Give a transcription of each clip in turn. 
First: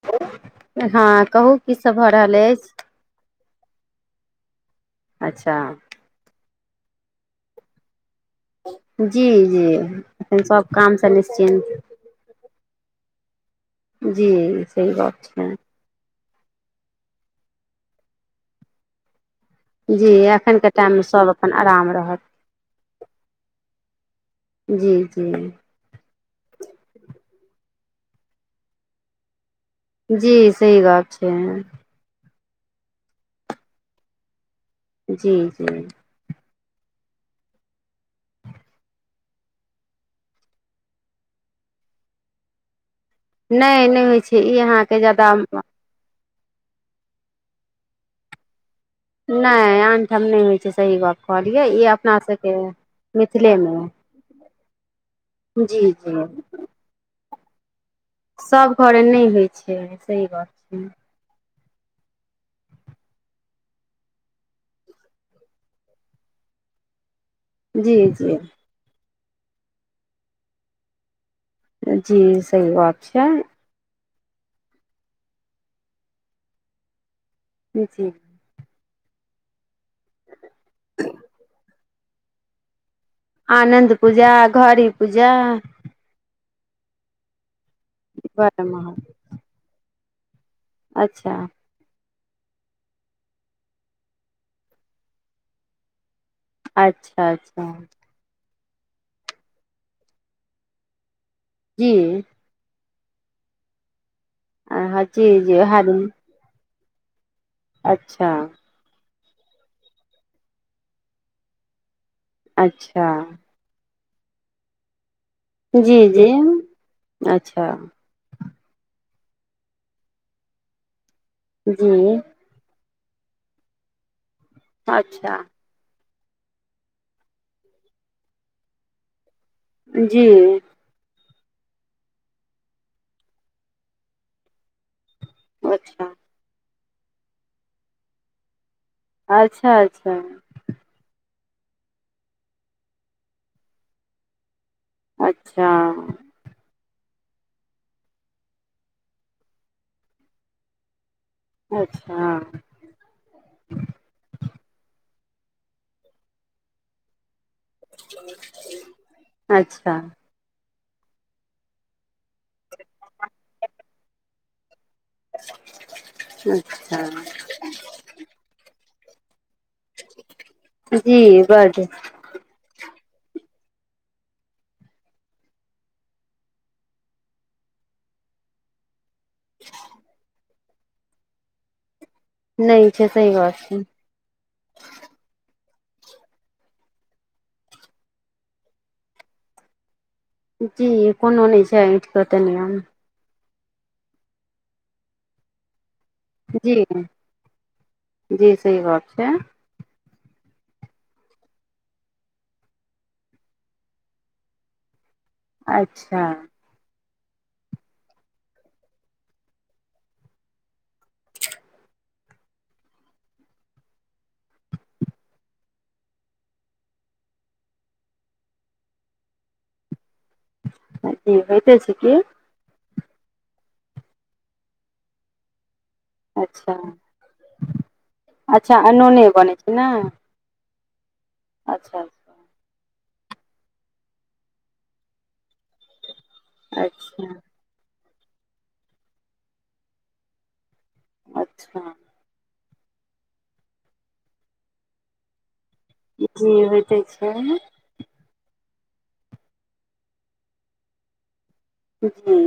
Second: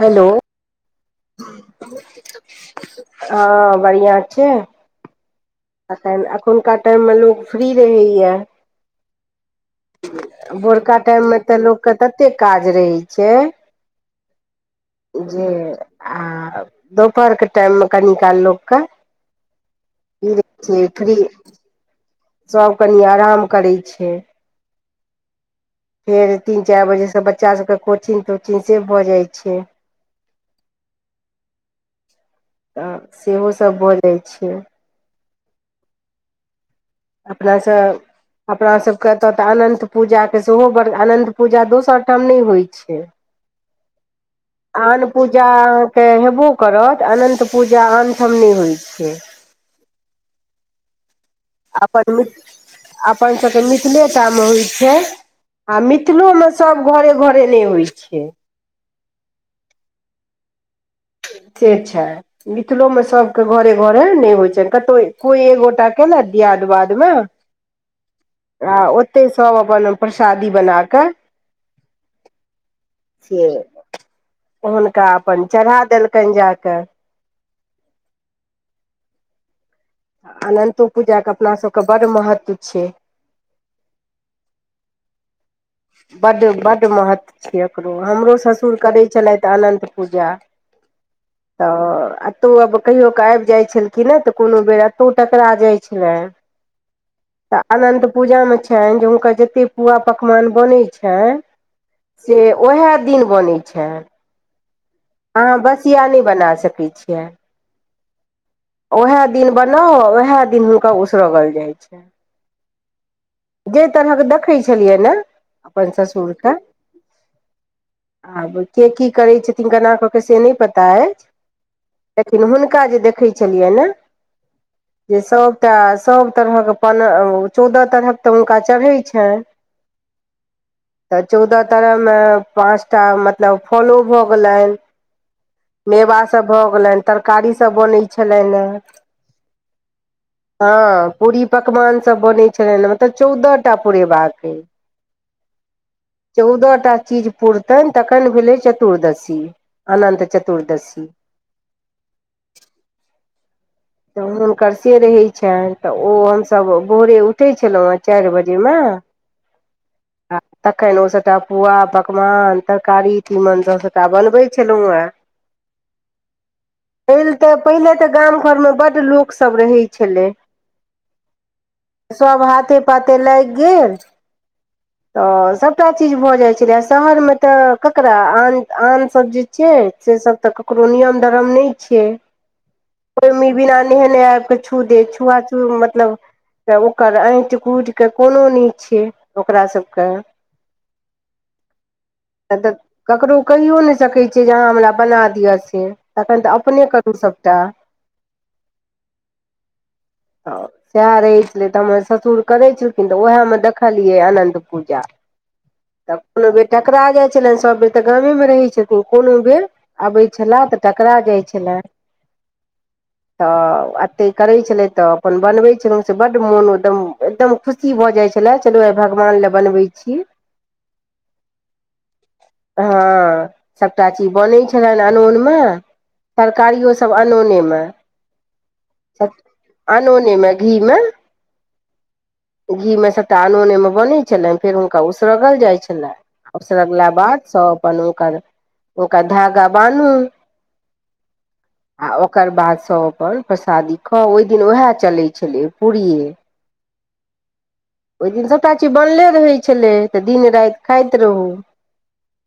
Hello हँ कहू की सभ भऽ रहल अछि? हँ बढ़िआँ छैय। अच्छा एखुनका टाइममे लोक फ्री रहैए। जी जी एखन सब भोरका कामसँ टाइममे तऽ निश्चिन्त लोकके ततेक काज रहैत छैय। जी सही बात छैय। आ दोपहरके टाइममे कनि काल लोक कऽ जी एखनके टाइममे फ्री सभ अपन आराम रहत सब कनि आराम करय छैय जी जी फेर तीन चारि बजेसँ बच्चासभके कोचिंग तोचिंग से भऽ जाइ छैय जी सही बात छैै तऽ सेहो सब भऽ जाइ छैय जी जी अपना सभ अपना सभके एतय तऽ अनन्त पूजाके सेहो बड़ अनन्त पूजा दोसर ठाम नहि होइत छैय नहि नहि होइ छै ई अहाँके आन ज्यादा पूजा के हेबो करत अनन्त पूजा आनठम नै होइ छैय नहि आनठाम नहि होइ छै सही बात अपन मि अपन सभके मिथिलेमे मिथिलेटामे होइ छै जी आ जी मिथिलोमे सभ घरे घरे नहि होइत छै सभ घरे नहि होइ छै सही बात छै से छा मिथिलो मे सबके घरे घरे नहि होइ छ कतहु कोई एगोटा केना दिय यादवादमे जी जी ते सब अपन प्रसादी बना कऽ जी सही बात छै से हुनका अपन चढ़ा देलकनि जा कऽ जी अनन्तो पूजाके अपनासभके बड्ड महत्व छै आनन्द पूजा घड़ी पूजा बड्ड बड्ड महत्व छैय एको हमरो बड़ ससुर महग करै छलथि अनन्त पूजा अच्छा तऽ एतहु आब कहियो क आबि जाइ छलखिन तऽ कोनो बेर टकरा जाय छल अच्छा त अच्छा अनन्त पूजा मे हुनकर जे पुआ पकवान बने जी छै दिन बनै छै हँ जी जी अहाँ उएह बस इएह दिन नहि बना सकैत छियै अच्छा ओएह दिन बनाउ ओएह दिन हुनका उसरगल जाइ छ अच्छह तरह के देखै छलियै ने अपन जी जी ससुर के अच्छा आब के की करै छथिन केना कऽ के से नहि पता अछि जी लेकिन हुनका जे देखै छलिय ने जे अच्छा सबटा सभ तरहक चौदह तरहक तऽ हुनका चढ़ैत छनि जी तऽ चौदह तरह मे पाँच टा मतलब फॉलो भऽ गेलनि अच्छा मेवा सभ भऽ गेलनि तरकारीसभ बनैत छलनि अच्छा अच्छा हँ पूरी पकवान सब बनैत छलनि मतलब चौदह टा पुरेबाक अइ अच्छा चौदह टा चीज पुरतनि तखन भेलै चतुर्दशी अनन्त चतुर्दशी अच्छा तऽ हुनकर से रहैत छनि तऽ ओ हमसभ भोर उठे छलहुँ हँ चारि बजेमे अच्छा तखन ओ सबटा पुआ पकवान तरकारी तीमन सब सबटा बनवे छलौ हे अच्छा एहिल तऽ पहिले तऽ गाम घर मे बड लोक सब रहै छले जी बड्ड सब हाथे पाते लाइग गेल तऽ सभटा चीज भऽ जाइत छलै शहरमे तऽ ककरा आन आन सब जे छै से सब तऽ ककरो नियम धरम नइ छै नइ छै सही ओहिमे बात छै बिना नहेने आबिक छू दे छू आ मतलब तऽ ओकर ऐट कूट कऽ कोनो नइ छै ओकरा सबके जी कोनो नहि ऐठ कऽ तऽ नियम कहियो नहि सकैत छ जे अहाँ हमरा बना दिअ से तखन तऽ जी अपने करू सभटा जी सही बात छै [inaudible] ह सएह रहै छलै तऽ हमर ससुर करै छलखिन तऽ उएहमे देखलियै अनन्त पुजा तब अच्छा कोनो बे ठकरा जाइत छलनि सभ बेर तऽ गामे मे रहै छथिन कोनो बेर अबै छले तऽ टकरा जाइ छले [inaudible] तऽ एतहि करै छलै तऽ अपन बनबै छलहुँ से बड्ड मोन एकदम एकदम खुशी की भऽ जाइ छले चलू आ भगवान लए बनबै छी जी होयइते छै की हँ सभटा चीज बनै छलनि अनोन मे अच्छा तरकारियो सब अनोने म अच्छा अनुने बनै छै नइ घी मे अच्छा अच्छा घीमे सभटा अनुनेमे बनै छलनि फेर हुनका उसरगल जाइ छलइ उसरगला अच्छा बाद सभ अपन हुनकर हुनका धागा बान्हू अच्छा आ ओकर बादसँ अपन प्रसादी खाउ ओहि दिन उएह चलै छलै पूड़िये जी होइते छै ओहि दिन सभटा चीज बनले रहै छलै तऽ दिन राति खाइत रहू जी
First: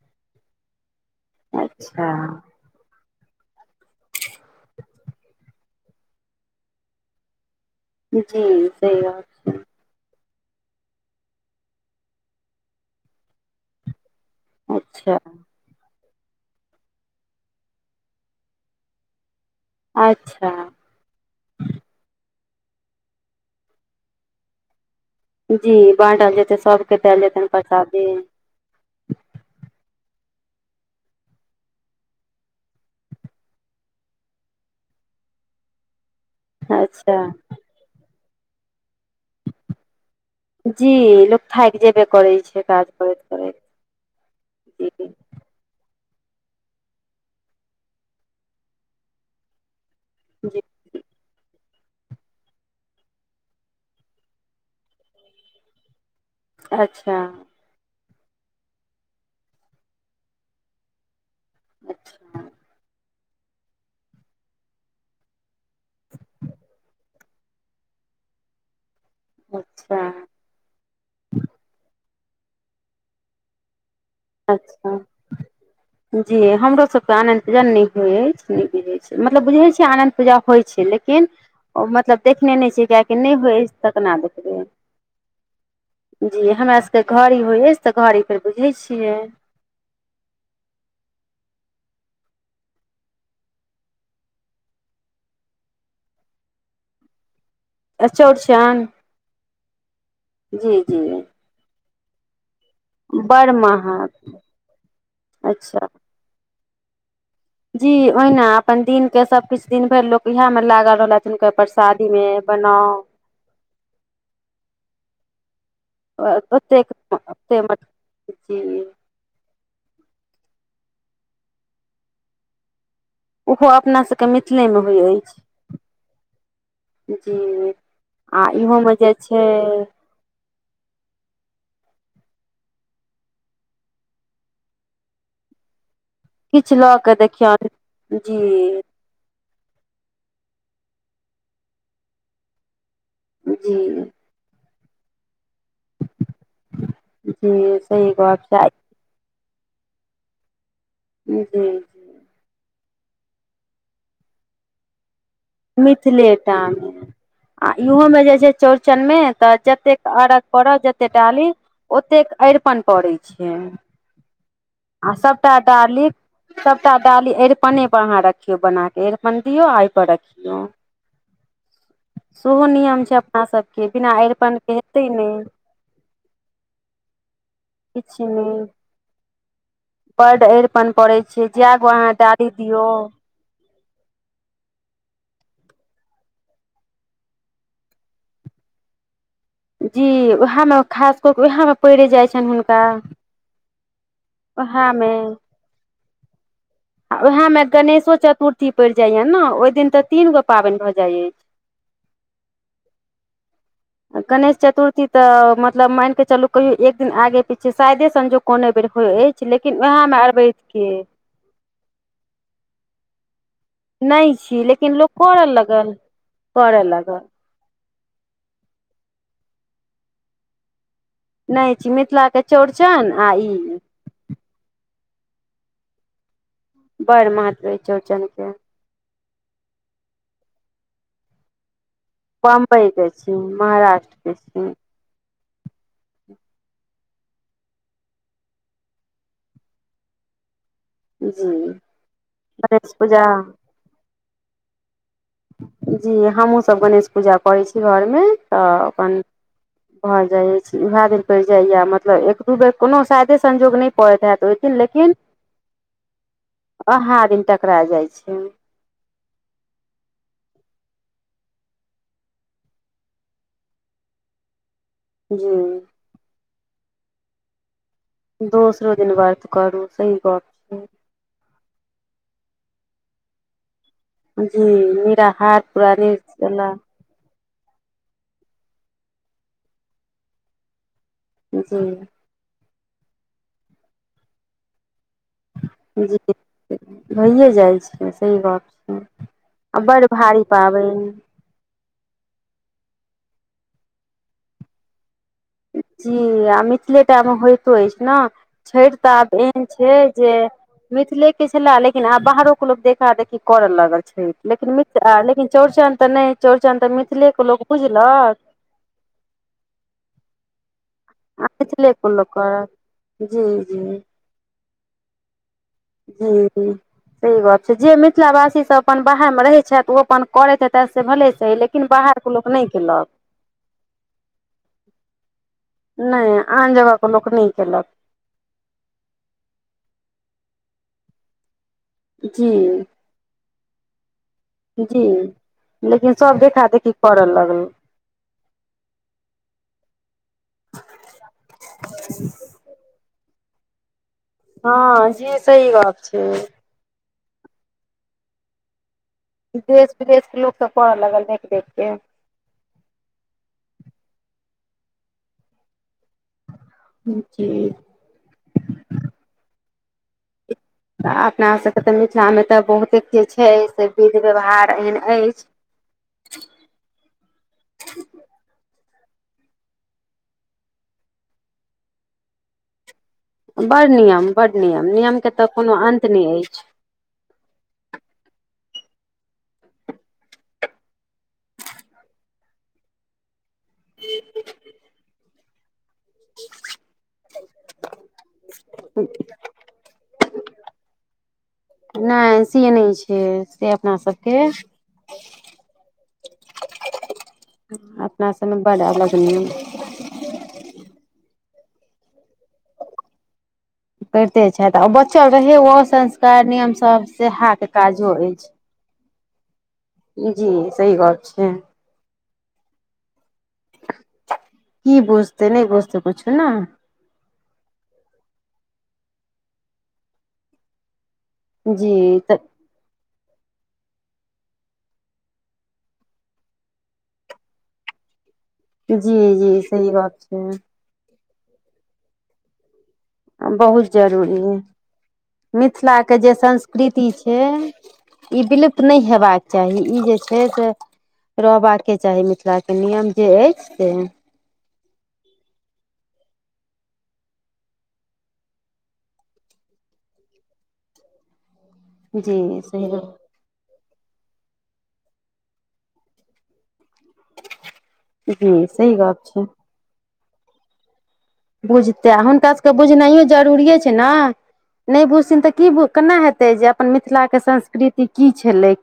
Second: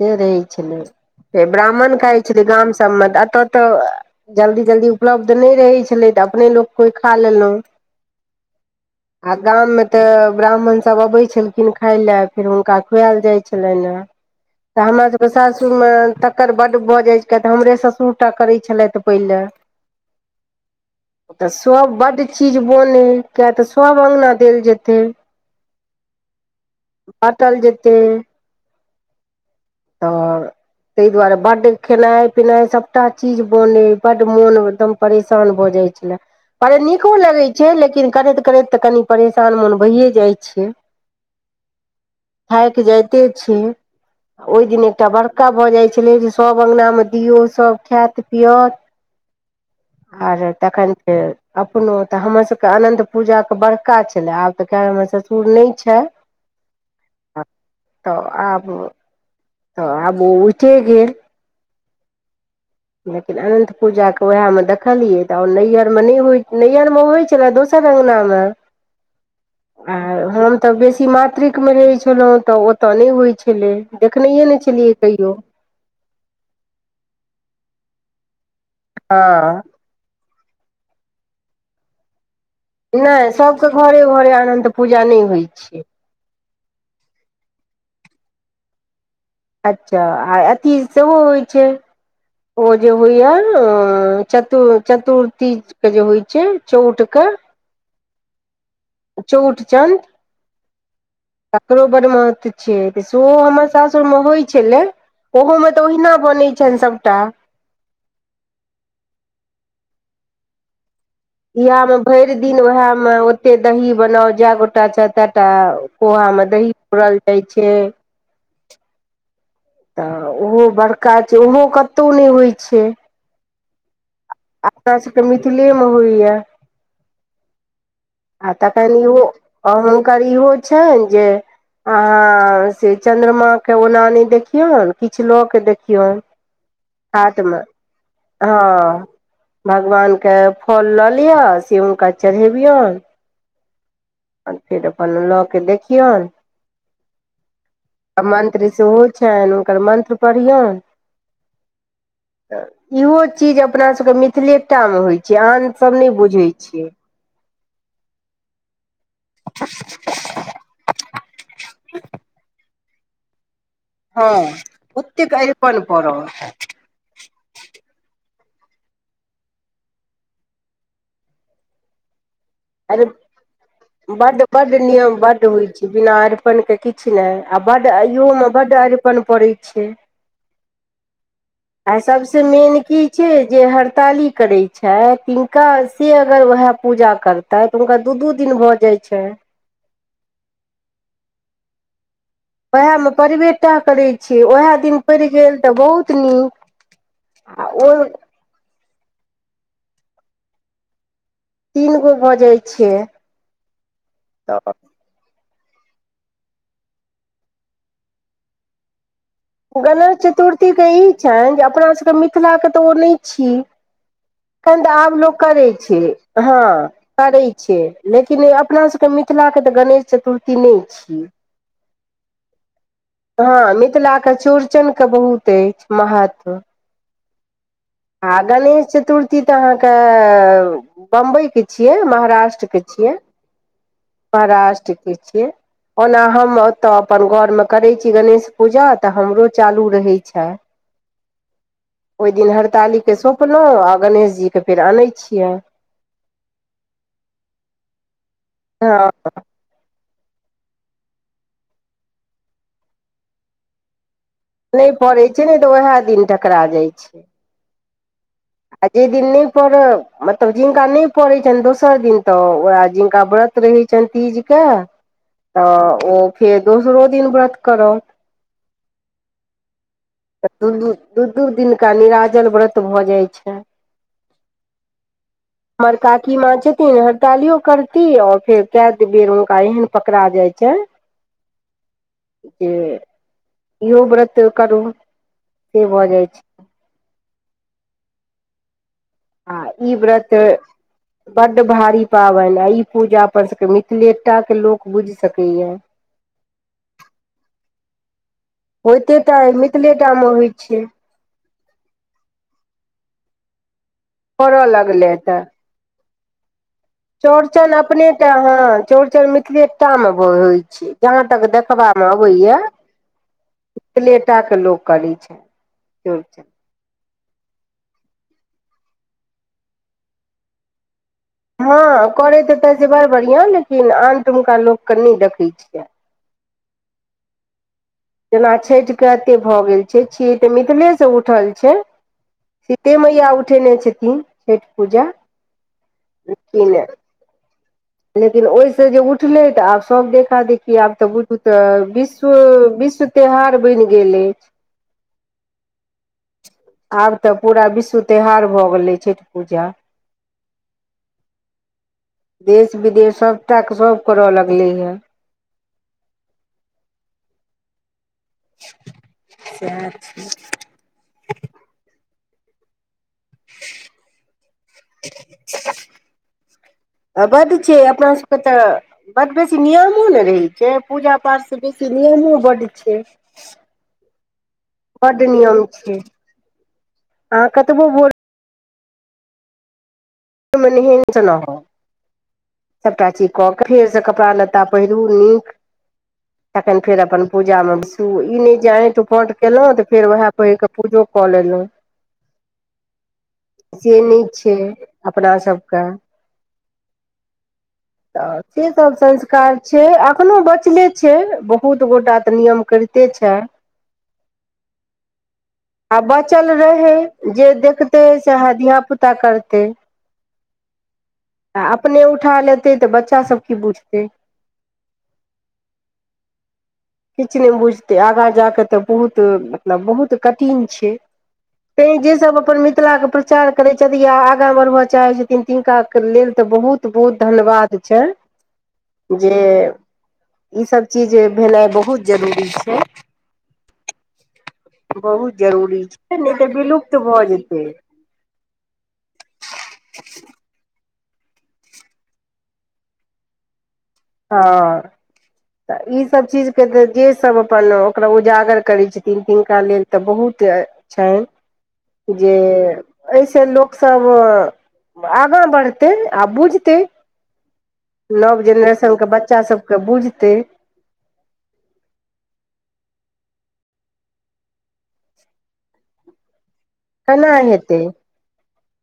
से रहै छलै सेे ब्राह्मण अच्छा खाइ छलै गाम सभमे तऽ एतय तऽ जल्दी जल्दी उपलब्ध नइ रहै छलै तऽ अपने लोक कोइ खा लेलहुँ जी सही आ बात गाममे तऽ ब्राह्मणसभ अबै छलखिन खाय लय फेर हुनका खुआयल जाइत छलनि हेँ। तऽ हमरा अच्छा सब के सासुरमे तकर बड्ड भऽ जाइत छल तऽ हमरे ससुर टा करै छलथि पहिले। अच्छा ओ तऽ सब ब्ड चीज बने किया तऽ स अंगना देल जेतै जी बाँटल जेतै सभके देल जेतन बाँटल जेतै प्रसादि तऽ तेहि दुआरे बड्ड खेनाइ पिनाइ सभटा चीज बनै बड्ड मोन दम परेशान भऽ जाइत छलए पर नीको अच्छा लगै छै लेकिन करैत करैत तऽ कनि परेशान मन भैइए जाइ छिय जी लोक थाकि जेबे करै छै काज थाइक करैत जाइते छै करैत ओहि दिन एकटा जी बड़का भऽ जाइ होइ छलै जे सभ अंगनामे दियौ सभ खायत पीअत आर जी तखन फेर अपनो तऽ हमरसभके अनन्त पूजाके बड़का छलय आब तऽ क हमर ससुर नइ छै अच्छा तऽ आब तऽ आब ओ उठे गेल अच्छह लेकिन अनन्त पूजाके उएहमे देखलियै तऽ नैहर मे नहि होयत नैहरमे होइत छल दोसर अंगना अंगना म अच्छा आ हम तऽ बेसी मातृिक मे रहै छलहुँ तऽ ओतय नहि होइ छलै। देखनैए नहि अच्छा छलियै कहियो। जी हमरो सब के आनद पूजा नय होय अइछ नइ बुझे छि हँ मतलब बुझे छीे आनंद पूजा होय छैय। लेकिन ओ मतलब देखने नहि छी किया की नहि होइ [unintelligible] सबके तऽ घरे केना घरे देखबै? अनन्त पूजा नहि होइ छै जी हमरा सबके घड़ी होइ अय तऽ घड़ी फेर बुझे छियै। अच्छा आ अथी सेहो होइ छैय। ओ जे होइया चतु चतुर्थीके जे होइ छैय चौठक अ चौर्चन? चउठचंद जी जी ओकरो बड़ महत्व छैय सोहो बड़ हमर सासुर महग मे होइ छले ओहो में अच्छा ते ओहिना बने चन सबटा जी ओहिना अपन दिन के सबकिछ दिन भइर लोक इएहा मे लागल रहलथ इएहमे भरि दिन उएहमे ओतेक दही बनाउ जए गोटा छैय तए टा पोहा मे दही ओतेक पूरल जाइ ओते छैय। जी तऽ ओहो बड़का छैय ओहो कतहु नहि होइ छैय। ओहो अपना सबके मिथिलेमे होइ मिथिले मे होइया अछि जी आ तखन मे जे इहो छै हुनकर इहो छन जे अहां से चंन्द्रमा के ओनाने देखियौन किछ लके देख कओ किछु लऽ के हातमे देखियौन जी हाँ भगवानके फल लऽ लिअ से हुनका चढ़ेबियोन। जी फेर अपन लऽ के देखियऔन जी सही आ गप छै मंत्री सेहो छनि हुनकर मन्त्र पढ़िऔन जी जी इहो चीज अपना सबके मिथिलेटा मे होइ छै आन सब नहि बुझै छियै मिथिलेटामे आ इहोमे जे छैय चौरचनमे तऽ जतेक अरघ्य पड़ऽ जते डाली ओतेक अरिपन पड़ै छैय। हँ आ ओतेक सबटा अरिपन डालीक पड़ल सबटा डाली अरिपने पर अहाँ रखी रियौ बना के अरिपन दियौ आ आयपर रखियौ। सेहो नियम छै अपना सभके बिना बड्ड अरिपन के बड्ड हेतै नियम नहि बड्ड होइ छैय बिना अरिपणके किछ नहि। आ बड्ड अयोमे बड्ड अरिपन पड़ै छै बड अरिपन पड़ै छै जै गो आ अहाँ सबसे डाली मेन दियौ की छैय जे हर ताली करय छैय तिनका से अगर वएह पूजा करतै त हुनका दू दू दिन भऽ जाय छैय जी उएह मे खास क के उएह मे पड़े जाइ उएहमे परिवेटाः करैत छी उएह दिन उएहमे पड़ि गेल तऽ बहुत नीक। आ उएहमे गणेशो चतुर्थी पड़ि जाइए ने ओहि दिन तऽ तीन गो पावन भऽ जाइ अछि। तीन गो भऽ जाय छैय। गणेश चतुर्थी तऽ मतलब मान के चलु कहियो एक दिन आगे पीछे शायदे संजोग कोनो बेर होयत गणेश चतुर्थीके ई छैन जे अपनासबके मिथिलाके तऽ ओ नहि छी। नहि छी एखन तऽ लेकिन आब लोक करऽ करै लगल छैय हाँ करऽ लगल करै छैय। लेकिन अपना सबके मिथिला के तऽ गणेश चतुर्थी नहि छैय। नहि छी मिथिलाके चौड़चन आ हाँ ई मिथिला के चौरचन के बहुत अइछ महत्व। बड महत्व अइछ हाँ गणेश चतुर्थी तऽ अहाँके बम्बईके छी छियै महाराष्ट्र के बम्बई छियै छी महाराष्ट्र के छी महाराष्ट्र के छियै ओना हम ओतय अपन घरमे करैत छी गणेश पूजा तऽ हमरो चालू रहै छै जी ओहि दिन गणेश हड़ताली के पूजा सौंपलहु आ गणेश जी के फेर आनै छियै जी हमहूसब गणेश पूजा करै छी घरमे तऽ हँ अपन कहल जाइत अछि उएह दिन पड़ि जाइए मतलब एक दू बेर कोनो शायदे संजोग नहि पड़ैत हेयत ओन नहि लेकिन पड़ै छै नहि तऽ उएह दिन टकरा जाइ छै अहा दिन टकरा जाइ छै आ जे दिन नहि पड़ मतलब जिनका नहि पड़ैत छन दोसर दिन तऽ ओए जिनका बरत व्रत रहै छन तीज के तऽ जी ओ फेर दोसरो दिन व्रत करत दोसरो दिन व्रत करू सही गप तऽ दू दू छै दू दू दिनका निराजल व्रत भऽ जाइ छै जी निरा हार परानि केला कालियो करती और फेर कए बेर हुनका एहन पकड़ा जाइ छन जी जे इहो व्रत करू से भऽ जाइ छै होइए जाइ छै सही बात छै आ ई बड्ड व्रत भारी पाबनि बड्ड भारी पाबन आ ई पूजा अपन सबके मिथिले टा के लोक बुझ जी आ मिथिले टा में होइतो अछि ने छैठि तऽ होइते आब टा एहन छै मिथिलेटा मे जे होइ छै मिथिलेके छलए लेकिन आब बाहरो के लोक देखा देखी करय लागल ठीक करऽ लेकिन मि लगलै तऽ लेकिन चौड़चन तऽ नहि चौड़चन तऽ मिथिलेके लोक बुझलक फेर मैथिले टा में छै जहाँ तक आ मिथिले देखबा में के लोक अबैया करत जी मीथीलेटा के लोक करै छै हूं चौड़चन हूं सही बात जे मिथिला वासी सब अपन बाहरमें रहैत छथि ओ अपन करैत हेतेथ हँ करैत त तै से बड़ बढ़िआँ लेकिन आन ठुनका लोककेँ नहि देखैत छी नहि आन जगहके लोक नहि केलक जेना छठि के एते भऽ गेल छै छीयै त मिथिले से उठल छै जी सीते मैया उठेने छथिन छैठ जी पूजा लेकिन सब देखा लेकिन देखी करड़ऽ लगल लेकिन ओहिसँ जे उठलै तऽ आब सभ देख देखा देखि आब तऽ बुझू तऽ विश्व विश्व त्योहार बनि गेल ए हँ जे सही बात छै आब तऽ पूरा विश्व त्योहार भए गेले छैठ देश विदेशके लोकसभ कड़य लागल देखि देखि कऽ देश विदेश सबटा सब करऽ लगले ये जी सएह छै अपना सबके तऽ मिथिला मे तऽ बहुते जे छै से विध व्यवहार एहन अछि बस छै अपना सबके तऽ बड बेसी नियमो ने रहैत छै पूजा पाठसँ बेसी नियमो बड छै बर नियम बड़ नियम नियम बड्ड के तऽ कोनो छै अन्त नहि अछि अहाँ कतबो भोर [unintelligible] क के फेर से कपड़ा लत्ता पहिरू नीक तखन फेर अपन पूजा मे हूं ओ ई नहि जे आटि उपाँट कयलहुँ तऽ फेर वएह पहिर कऽ पूजो कऽ लेलहुँ नहि से नहि छै से नहि अपनासभके छै अपना सबके अपना तऽ सबमे से बड सब अलग नियम संस्कार छै एखनो बचले छै बहुत गोटा तऽ नियम करिते छैं करिते छथि आ बचल रहै ओ आ संस्कार बचल नियम रहै सब जे सेहा के देखते काजो सेह अछि धियापुता कर जी सही बात छै आ अपने उठा लेतै तऽ बच्चा सब की बुझतै कि बुझते नहि बुझते कुछु न किछु नहि बुझतै आगाँ जा कऽ तऽ बहुत मतलब बहुत कठिन छै जी तेँ जे तऽ सब अपन मिथिला के प्र पचार करै छथि आ आगाँ बढ़बय चाहैत छथिन तिनकाक लेल तऽ बहुत बहुत धन्यवाद छनि जी जे जी सही गप ई छै सभ चीज भेनाइ बहुत जरूरी छै बहुत जरूरी है बहुत जरूरी मिथिलाके छै जे नहि तऽ विलुप्त संस्कृति भऽ छै जेतै ई विलुप्त नहि हेबाक चाही ई जे छै से रहबाके चाही मिथिलाके नियम जे अछि से हँ तऽ ईसभ चीजके तऽ जे सब अपन ओकरा उजागर करै छथिन तिनका लेल तऽ बहुत छैन जे जी सही गप ऐसे लोक लोक सब आगाँ बढ़तै आ बुझतै नव जी सही जेनरेशनके गप बच्चा छै सभकेँ बुझतै बुझतै आ हुनका सभके बुझनायो जरूरिए छै ने नहि बुझथिन तऽ की केना हेतै जे अपन केना मिथिलाके हेतै संस्कृति की छलै